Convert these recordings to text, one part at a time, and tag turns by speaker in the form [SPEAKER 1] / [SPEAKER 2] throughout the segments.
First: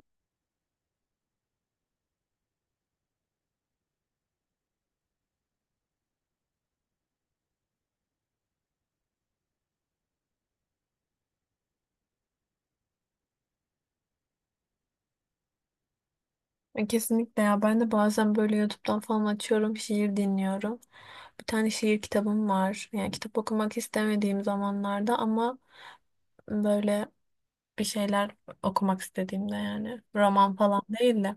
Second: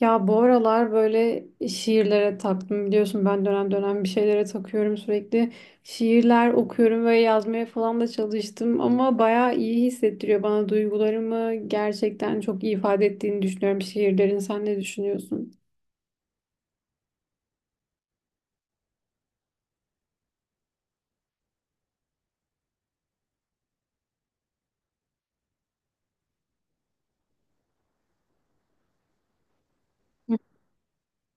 [SPEAKER 1] Ya bu aralar böyle şiirlere taktım biliyorsun ben dönem dönem bir şeylere takıyorum sürekli. Şiirler okuyorum ve yazmaya falan da çalıştım ama bayağı iyi hissettiriyor bana duygularımı gerçekten çok iyi ifade ettiğini düşünüyorum şiirlerin. Sen ne düşünüyorsun?
[SPEAKER 2] Kesinlikle ya ben de bazen böyle YouTube'dan falan açıyorum şiir dinliyorum. Bir tane şiir kitabım var. Yani kitap okumak istemediğim zamanlarda ama böyle bir şeyler okumak istediğimde yani roman falan değil de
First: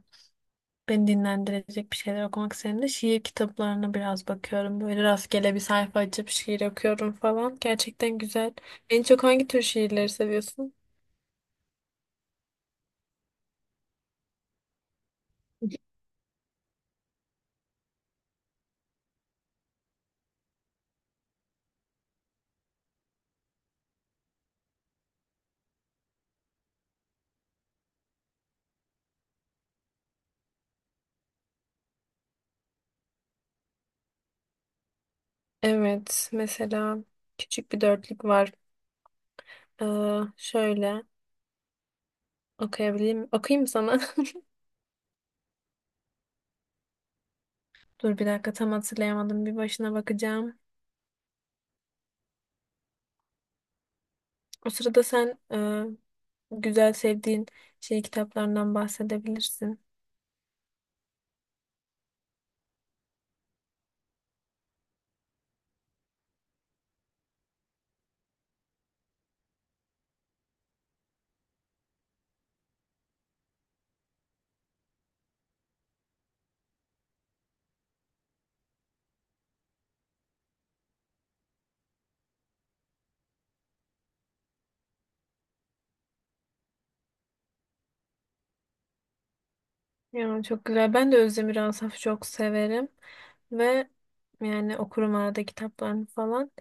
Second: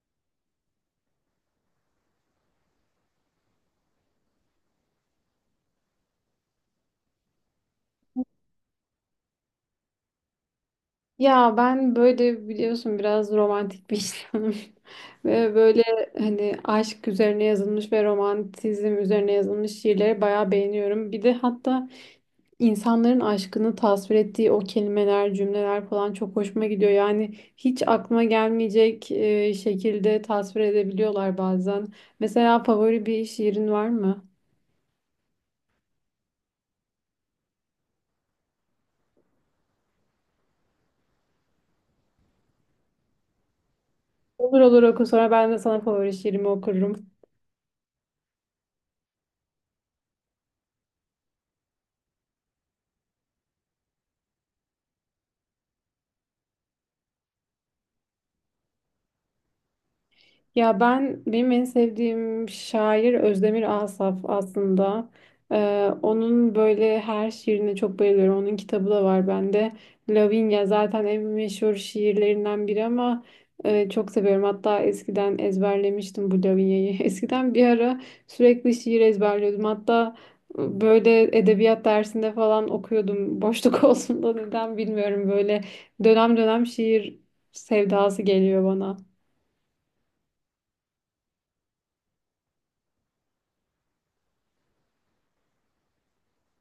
[SPEAKER 2] beni dinlendirecek bir şeyler okumak istediğimde şiir kitaplarına biraz bakıyorum. Böyle rastgele bir sayfa açıp şiir okuyorum falan. Gerçekten güzel. En çok hangi tür şiirleri seviyorsun?
[SPEAKER 1] Ya ben böyle biliyorsun biraz romantik bir insanım. Ve böyle hani aşk üzerine yazılmış ve romantizm üzerine yazılmış şiirleri bayağı beğeniyorum. Bir de hatta İnsanların aşkını tasvir ettiği o kelimeler, cümleler falan çok hoşuma gidiyor. Yani hiç aklıma gelmeyecek şekilde tasvir edebiliyorlar bazen. Mesela favori bir şiirin var mı?
[SPEAKER 2] Evet, mesela küçük bir dörtlük var. Ee, Şöyle. Okuyabilirim. Okuyayım mı sana?
[SPEAKER 1] Olur olur, oku, sonra ben de sana favori şiirimi okurum.
[SPEAKER 2] Dur bir dakika tam hatırlayamadım. Bir başına bakacağım. O sırada sen güzel sevdiğin şey kitaplarından bahsedebilirsin.
[SPEAKER 1] Ya ben benim en sevdiğim şair Özdemir Asaf aslında. Onun böyle her şiirine çok bayılıyorum. Onun kitabı da var bende. Lavinia zaten en meşhur şiirlerinden biri ama çok seviyorum. Hatta eskiden ezberlemiştim bu Lavinia'yı. Eskiden bir ara sürekli şiir ezberliyordum. Hatta böyle edebiyat dersinde falan okuyordum. Boşluk olsun da neden bilmiyorum. Böyle dönem dönem şiir sevdası geliyor bana.
[SPEAKER 2] Ya çok güzel. Ben de Özdemir Asaf'ı çok severim. Ve yani okurum arada kitaplarını falan.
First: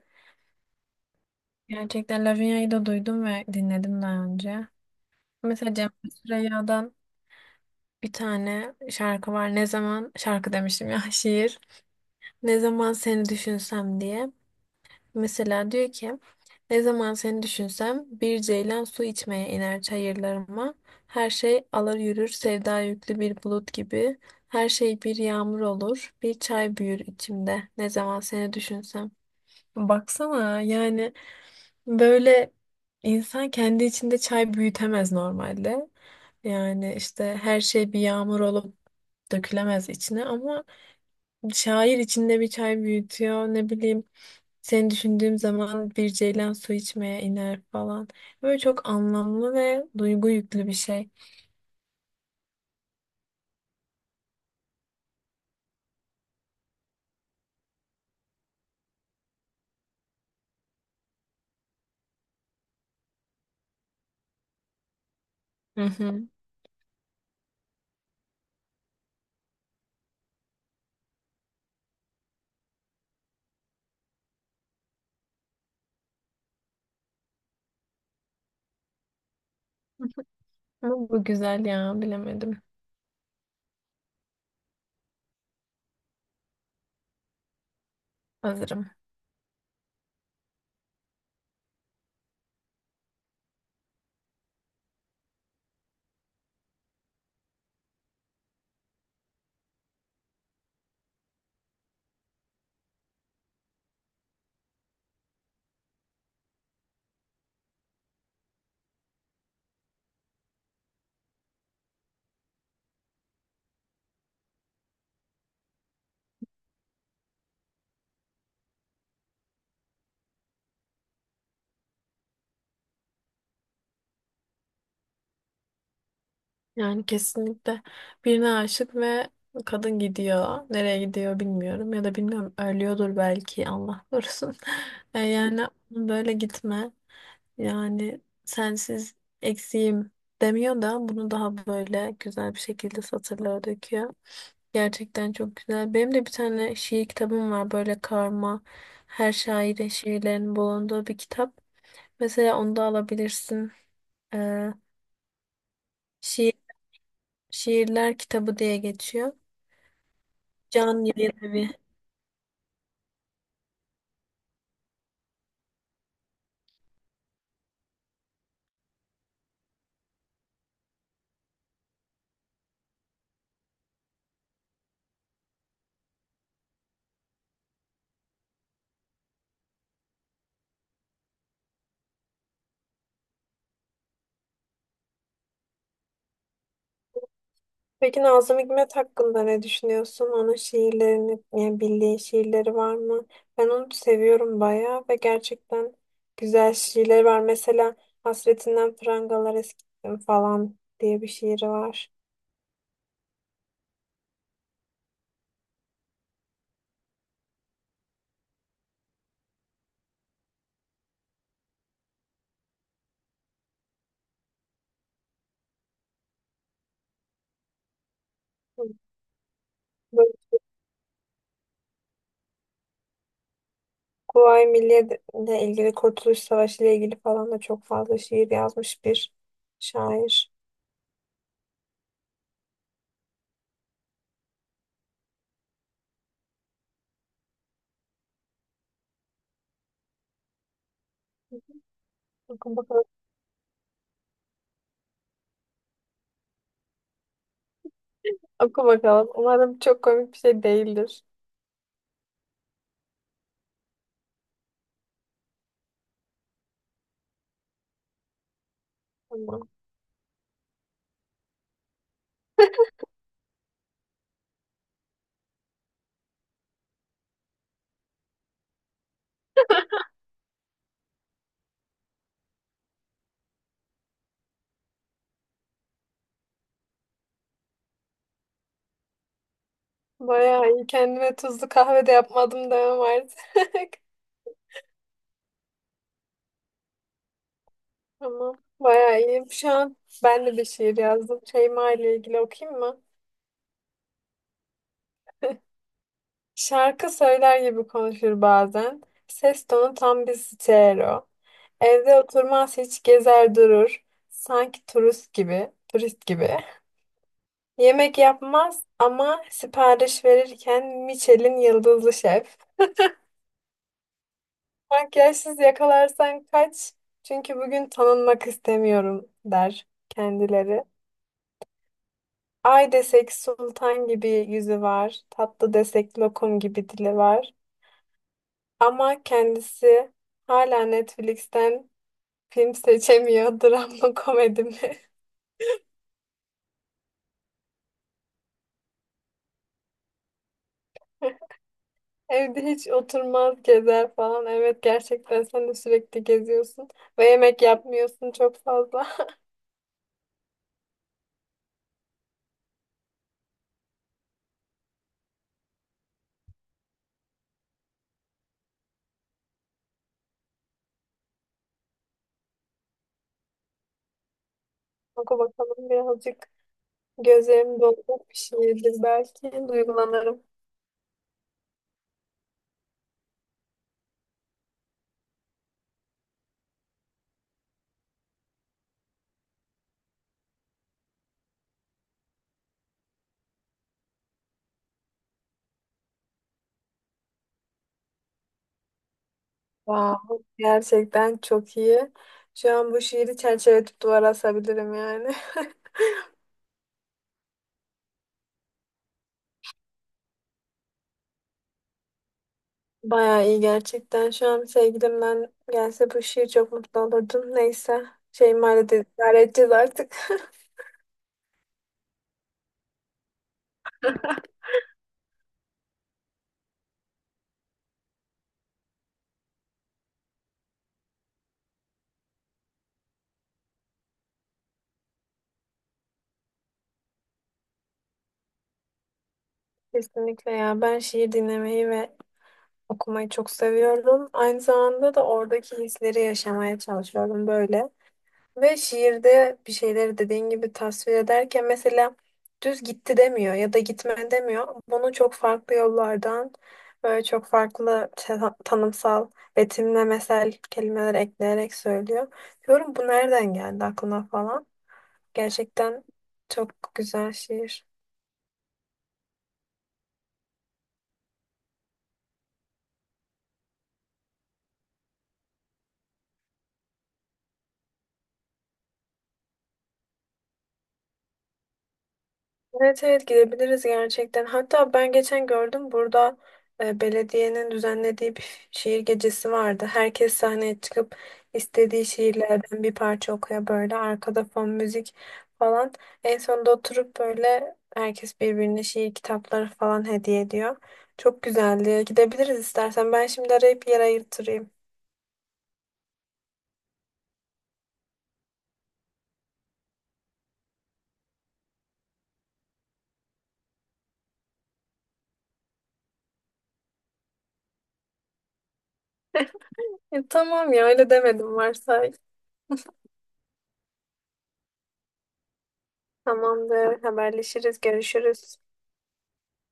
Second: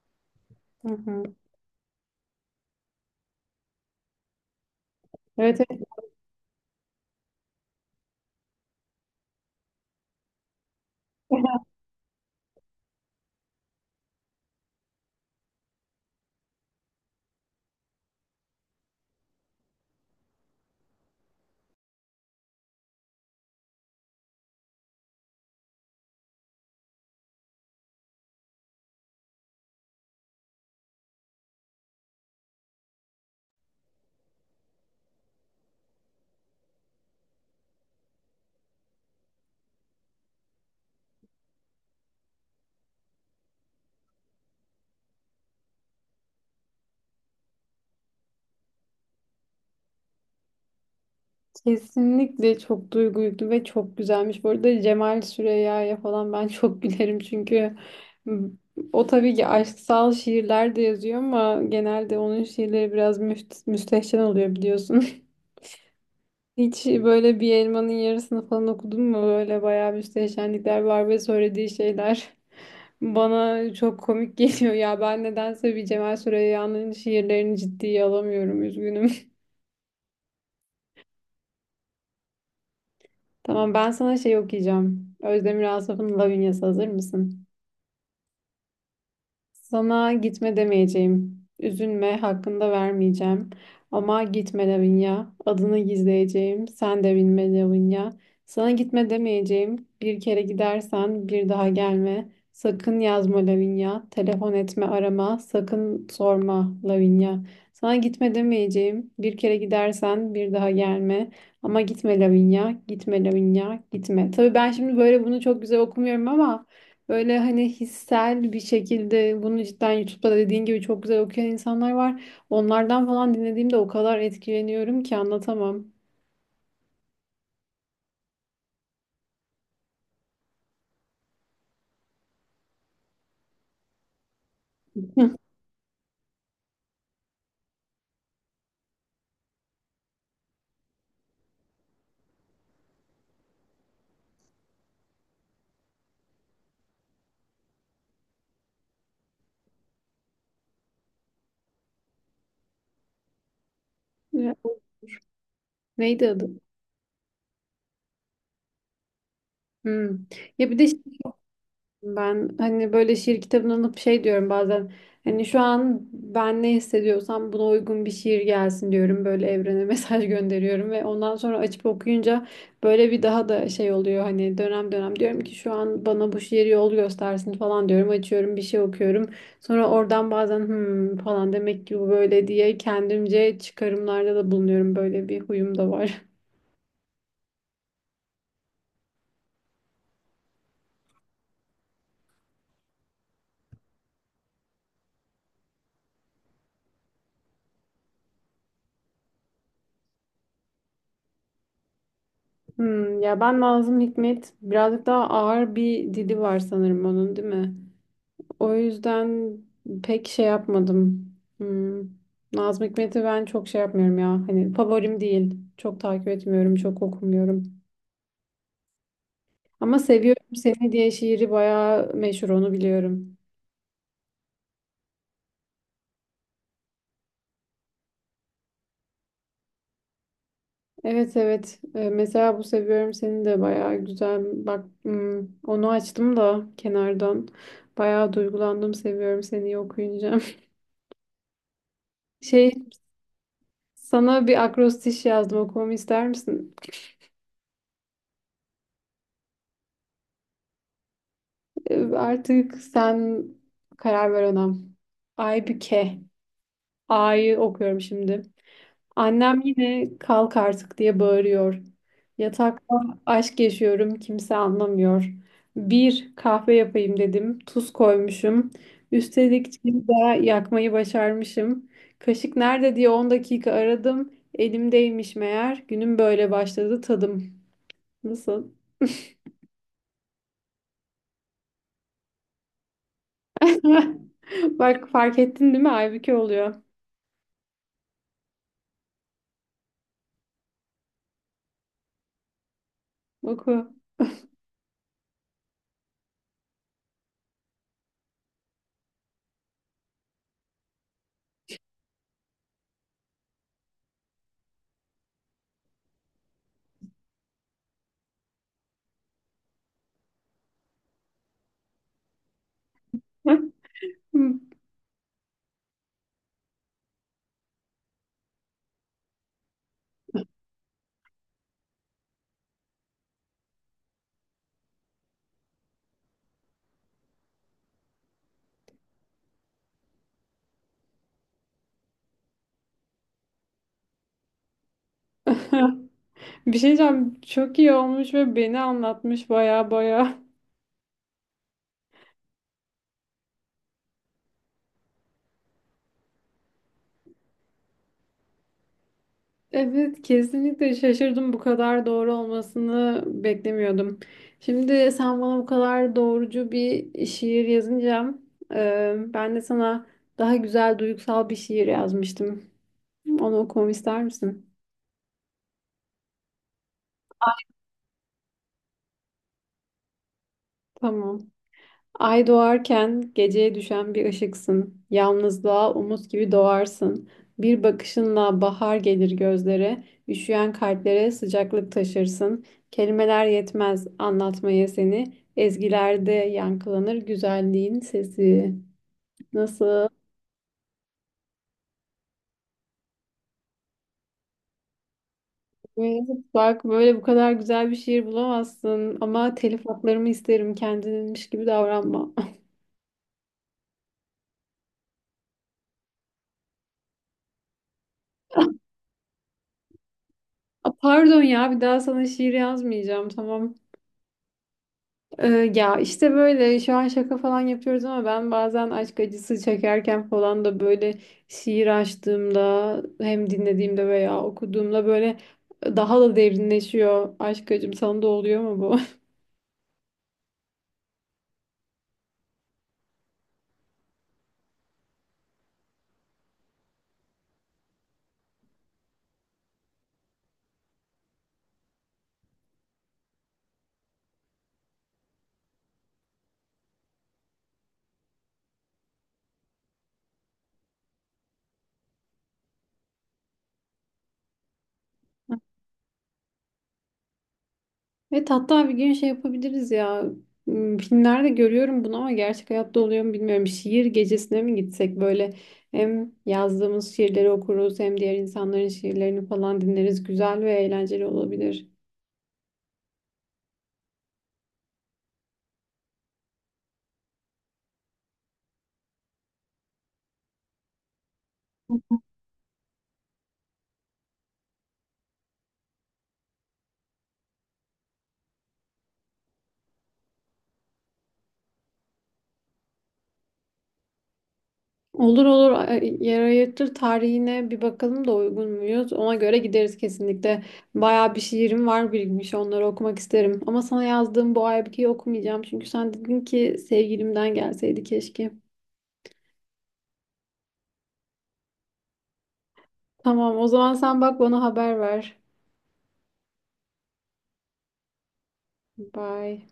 [SPEAKER 1] Hı hı.
[SPEAKER 2] Gerçekten Lavinia'yı da duydum ve dinledim daha önce.
[SPEAKER 1] Evet,
[SPEAKER 2] Mesela
[SPEAKER 1] evet.
[SPEAKER 2] Cem Süreyya'dan bir tane şarkı var. Ne zaman şarkı demiştim ya şiir. Ne zaman seni düşünsem diye. Mesela diyor ki ne zaman seni düşünsem bir ceylan su içmeye iner çayırlarıma. Her şey alır yürür sevda yüklü bir bulut gibi. Her şey bir yağmur olur bir çay büyür içimde ne zaman seni düşünsem. Baksana yani böyle insan kendi içinde çay büyütemez normalde. Yani işte her şey bir yağmur olup dökülemez içine ama şair içinde bir çay büyütüyor. Ne bileyim seni düşündüğüm zaman bir ceylan su içmeye iner falan. Böyle çok anlamlı ve duygu yüklü bir şey.
[SPEAKER 1] Kesinlikle çok duygu yüklü ve çok güzelmiş. Bu arada Cemal Süreyya'ya falan ben çok gülerim çünkü o tabii ki aşksal şiirler de yazıyor ama genelde onun şiirleri biraz müstehcen oluyor biliyorsun.
[SPEAKER 2] Hı hı.
[SPEAKER 1] Hiç böyle bir elmanın yarısını falan okudun mu? Böyle bayağı müstehcenlikler var ve söylediği şeyler bana çok komik geliyor ya. Ben nedense bir Cemal Süreyya'nın şiirlerini ciddiye alamıyorum. Üzgünüm.
[SPEAKER 2] Ama bu güzel ya bilemedim.
[SPEAKER 1] Tamam, ben sana şey okuyacağım. Özdemir Asaf'ın Lavinya'sı, hazır mısın?
[SPEAKER 2] Hazırım.
[SPEAKER 1] Sana gitme demeyeceğim. Üzülme, hakkında vermeyeceğim. Ama gitme Lavinia. Adını gizleyeceğim. Sen de bilme Lavinia. Sana gitme demeyeceğim. Bir kere gidersen bir daha gelme. Sakın yazma Lavinia. Telefon etme, arama. Sakın sorma Lavinia. Sana gitme demeyeceğim. Bir kere gidersen bir daha gelme. Ama gitme Lavinia. Gitme Lavinia. Gitme. Tabii ben şimdi böyle bunu çok güzel okumuyorum ama böyle hani hissel bir şekilde bunu cidden YouTube'da dediğin gibi çok güzel okuyan insanlar var. Onlardan falan dinlediğimde o kadar etkileniyorum ki anlatamam.
[SPEAKER 2] Yani kesinlikle birine aşık ve kadın gidiyor. Nereye gidiyor bilmiyorum ya da bilmiyorum ölüyordur belki Allah korusun. Yani böyle gitme. Yani sensiz eksiğim demiyor da bunu daha böyle güzel bir şekilde satırlara döküyor. Gerçekten çok güzel. Benim de bir tane şiir kitabım var böyle karma her şairin şiirlerinin bulunduğu bir kitap. Mesela onu da alabilirsin.
[SPEAKER 1] Ya,
[SPEAKER 2] Ee,
[SPEAKER 1] neydi adı?
[SPEAKER 2] Şiir, şiirler kitabı diye geçiyor.
[SPEAKER 1] Hmm. Ya bir de
[SPEAKER 2] Can yayın evi.
[SPEAKER 1] ben hani böyle şiir kitabını alıp şey diyorum bazen, hani şu an ben ne hissediyorsam buna uygun bir şiir gelsin diyorum, böyle evrene mesaj gönderiyorum ve ondan sonra açıp okuyunca böyle bir daha da şey oluyor, hani dönem dönem diyorum ki şu an bana bu şiir yol göstersin falan diyorum, açıyorum bir şey okuyorum, sonra oradan bazen hmm falan demek ki bu böyle diye kendimce çıkarımlarda da bulunuyorum, böyle bir huyum da var.
[SPEAKER 2] Peki Nazım Hikmet hakkında ne düşünüyorsun? Onun şiirlerini, yani bildiğin şiirleri var mı? Ben onu seviyorum bayağı ve gerçekten güzel şiirleri var. Mesela Hasretinden Prangalar Eskittim falan diye bir şiiri var.
[SPEAKER 1] Hmm, ya ben Nazım Hikmet birazcık daha ağır bir dili var sanırım onun, değil mi? O yüzden pek şey yapmadım. Hmm. Nazım Hikmet'i ben çok şey yapmıyorum ya. Hani favorim değil. Çok takip etmiyorum, çok okumuyorum. Ama
[SPEAKER 2] Böyle
[SPEAKER 1] Seviyorum Seni diye şiiri bayağı meşhur, onu biliyorum.
[SPEAKER 2] Kuvayi Milliye ile ilgili, Kurtuluş Savaşı ile ilgili falan da çok fazla şiir yazmış bir şair.
[SPEAKER 1] Evet, evet. Mesela bu Seviyorum Seni de bayağı güzel. Bak hmm, onu açtım da kenardan. Bayağı duygulandım Seviyorum Seni okuyunca. Şey,
[SPEAKER 2] Oku bakalım.
[SPEAKER 1] sana bir akrostiş yazdım, okumamı ister misin?
[SPEAKER 2] Oku bakalım. Umarım çok komik bir şey değildir.
[SPEAKER 1] Artık sen karar ver ona. Aybüke. A'yı okuyorum şimdi. Annem
[SPEAKER 2] Tamam.
[SPEAKER 1] yine kalk artık diye bağırıyor. Yatakta aşk yaşıyorum kimse anlamıyor. Bir kahve yapayım dedim. Tuz koymuşum. Üstelik çayı da yakmayı başarmışım. Kaşık nerede diye 10 dakika aradım. Elimdeymiş meğer. Günüm böyle başladı tadım. Nasıl?
[SPEAKER 2] Bayağı iyi. Kendime tuzlu kahve de yapmadım demem artık.
[SPEAKER 1] Bak fark ettin değil mi? Aybüke oluyor.
[SPEAKER 2] Tamam. Bayağı iyi. Şu an ben de bir şiir yazdım. Şeyma ile ilgili okuyayım mı?
[SPEAKER 1] Oku.
[SPEAKER 2] Şarkı söyler gibi konuşur bazen. Ses tonu tam bir stereo. Evde oturmaz hiç gezer durur. Sanki turist gibi. Turist gibi. Yemek yapmaz ama sipariş verirken Michelin yıldızlı şef. Makyajsız yakalarsan kaç. Çünkü bugün tanınmak istemiyorum der kendileri. Ay desek sultan gibi yüzü var. Tatlı desek lokum gibi dili var. Ama kendisi hala Netflix'ten film seçemiyor. Dram mı komedi mi?
[SPEAKER 1] Bir şey diyeceğim. Çok iyi olmuş ve beni anlatmış baya baya.
[SPEAKER 2] Evde hiç oturmaz gezer falan. Evet gerçekten sen de sürekli geziyorsun. Ve yemek yapmıyorsun çok fazla.
[SPEAKER 1] Evet, kesinlikle şaşırdım. Bu kadar doğru olmasını beklemiyordum. Şimdi sen bana bu kadar doğrucu bir şiir yazınca ben de sana daha güzel duygusal bir şiir yazmıştım. Onu okumamı ister misin?
[SPEAKER 2] Oku bakalım birazcık gözlerim dolacak bir şeydir belki. Duygulanırım.
[SPEAKER 1] Tamam. Ay doğarken geceye düşen bir ışıksın. Yalnızlığa umut gibi doğarsın. Bir bakışınla bahar gelir gözlere, üşüyen kalplere sıcaklık taşırsın. Kelimeler yetmez anlatmaya seni. Ezgilerde yankılanır güzelliğin sesi. Nasıl?
[SPEAKER 2] Wow, gerçekten çok iyi. Şu an bu şiiri çerçeveletip duvara asabilirim yani.
[SPEAKER 1] Bak böyle bu kadar güzel bir şiir bulamazsın, ama telif haklarımı isterim, kendinmiş gibi davranma.
[SPEAKER 2] Bayağı iyi gerçekten. Şu an sevgilimden gelse bu şiir çok mutlu olurdum. Neyse. Şeyma ile de idare edeceğiz artık.
[SPEAKER 1] Aa, pardon ya, bir daha sana şiir yazmayacağım tamam. Ya işte böyle şu an şaka falan yapıyoruz ama ben bazen aşk acısı çekerken falan da böyle şiir açtığımda hem dinlediğimde veya okuduğumda böyle daha da derinleşiyor aşk acım, sana da oluyor mu bu?
[SPEAKER 2] Kesinlikle ya. Ben şiir dinlemeyi ve okumayı çok seviyorum. Aynı zamanda da oradaki hisleri yaşamaya çalışıyorum böyle. Ve şiirde bir şeyleri dediğin gibi tasvir ederken mesela düz gitti demiyor ya da gitme demiyor. Bunu çok farklı yollardan böyle çok farklı tanımsal, betimlemesel kelimeler ekleyerek söylüyor. Diyorum bu nereden geldi aklına falan. Gerçekten çok güzel şiir.
[SPEAKER 1] Evet, hatta bir gün şey yapabiliriz ya. Hmm, filmlerde görüyorum bunu ama gerçek hayatta oluyor mu bilmiyorum, şiir gecesine mi gitsek, böyle hem yazdığımız şiirleri okuruz hem diğer insanların şiirlerini falan dinleriz, güzel ve eğlenceli olabilir.
[SPEAKER 2] Evet evet gidebiliriz gerçekten. Hatta ben geçen gördüm burada belediyenin düzenlediği bir şiir gecesi vardı. Herkes sahneye çıkıp istediği şiirlerden bir parça okuyor böyle arkada fon müzik falan. En sonunda oturup böyle herkes birbirine şiir kitapları falan hediye ediyor. Çok güzeldi. Gidebiliriz istersen. Ben şimdi arayıp yer ayırtırayım.
[SPEAKER 1] Olur olur, yer ayırtır tarihine bir bakalım da uygun muyuz? Ona göre gideriz kesinlikle. Bayağı bir şiirim var birikmiş, onları okumak isterim. Ama sana yazdığım bu aybükeyi okumayacağım. Çünkü sen dedin ki sevgilimden gelseydi keşke.
[SPEAKER 2] Tamam ya öyle demedim varsa.
[SPEAKER 1] Tamam, o zaman sen bak bana haber ver.
[SPEAKER 2] Tamamdır. Haberleşiriz, görüşürüz.
[SPEAKER 1] Bye.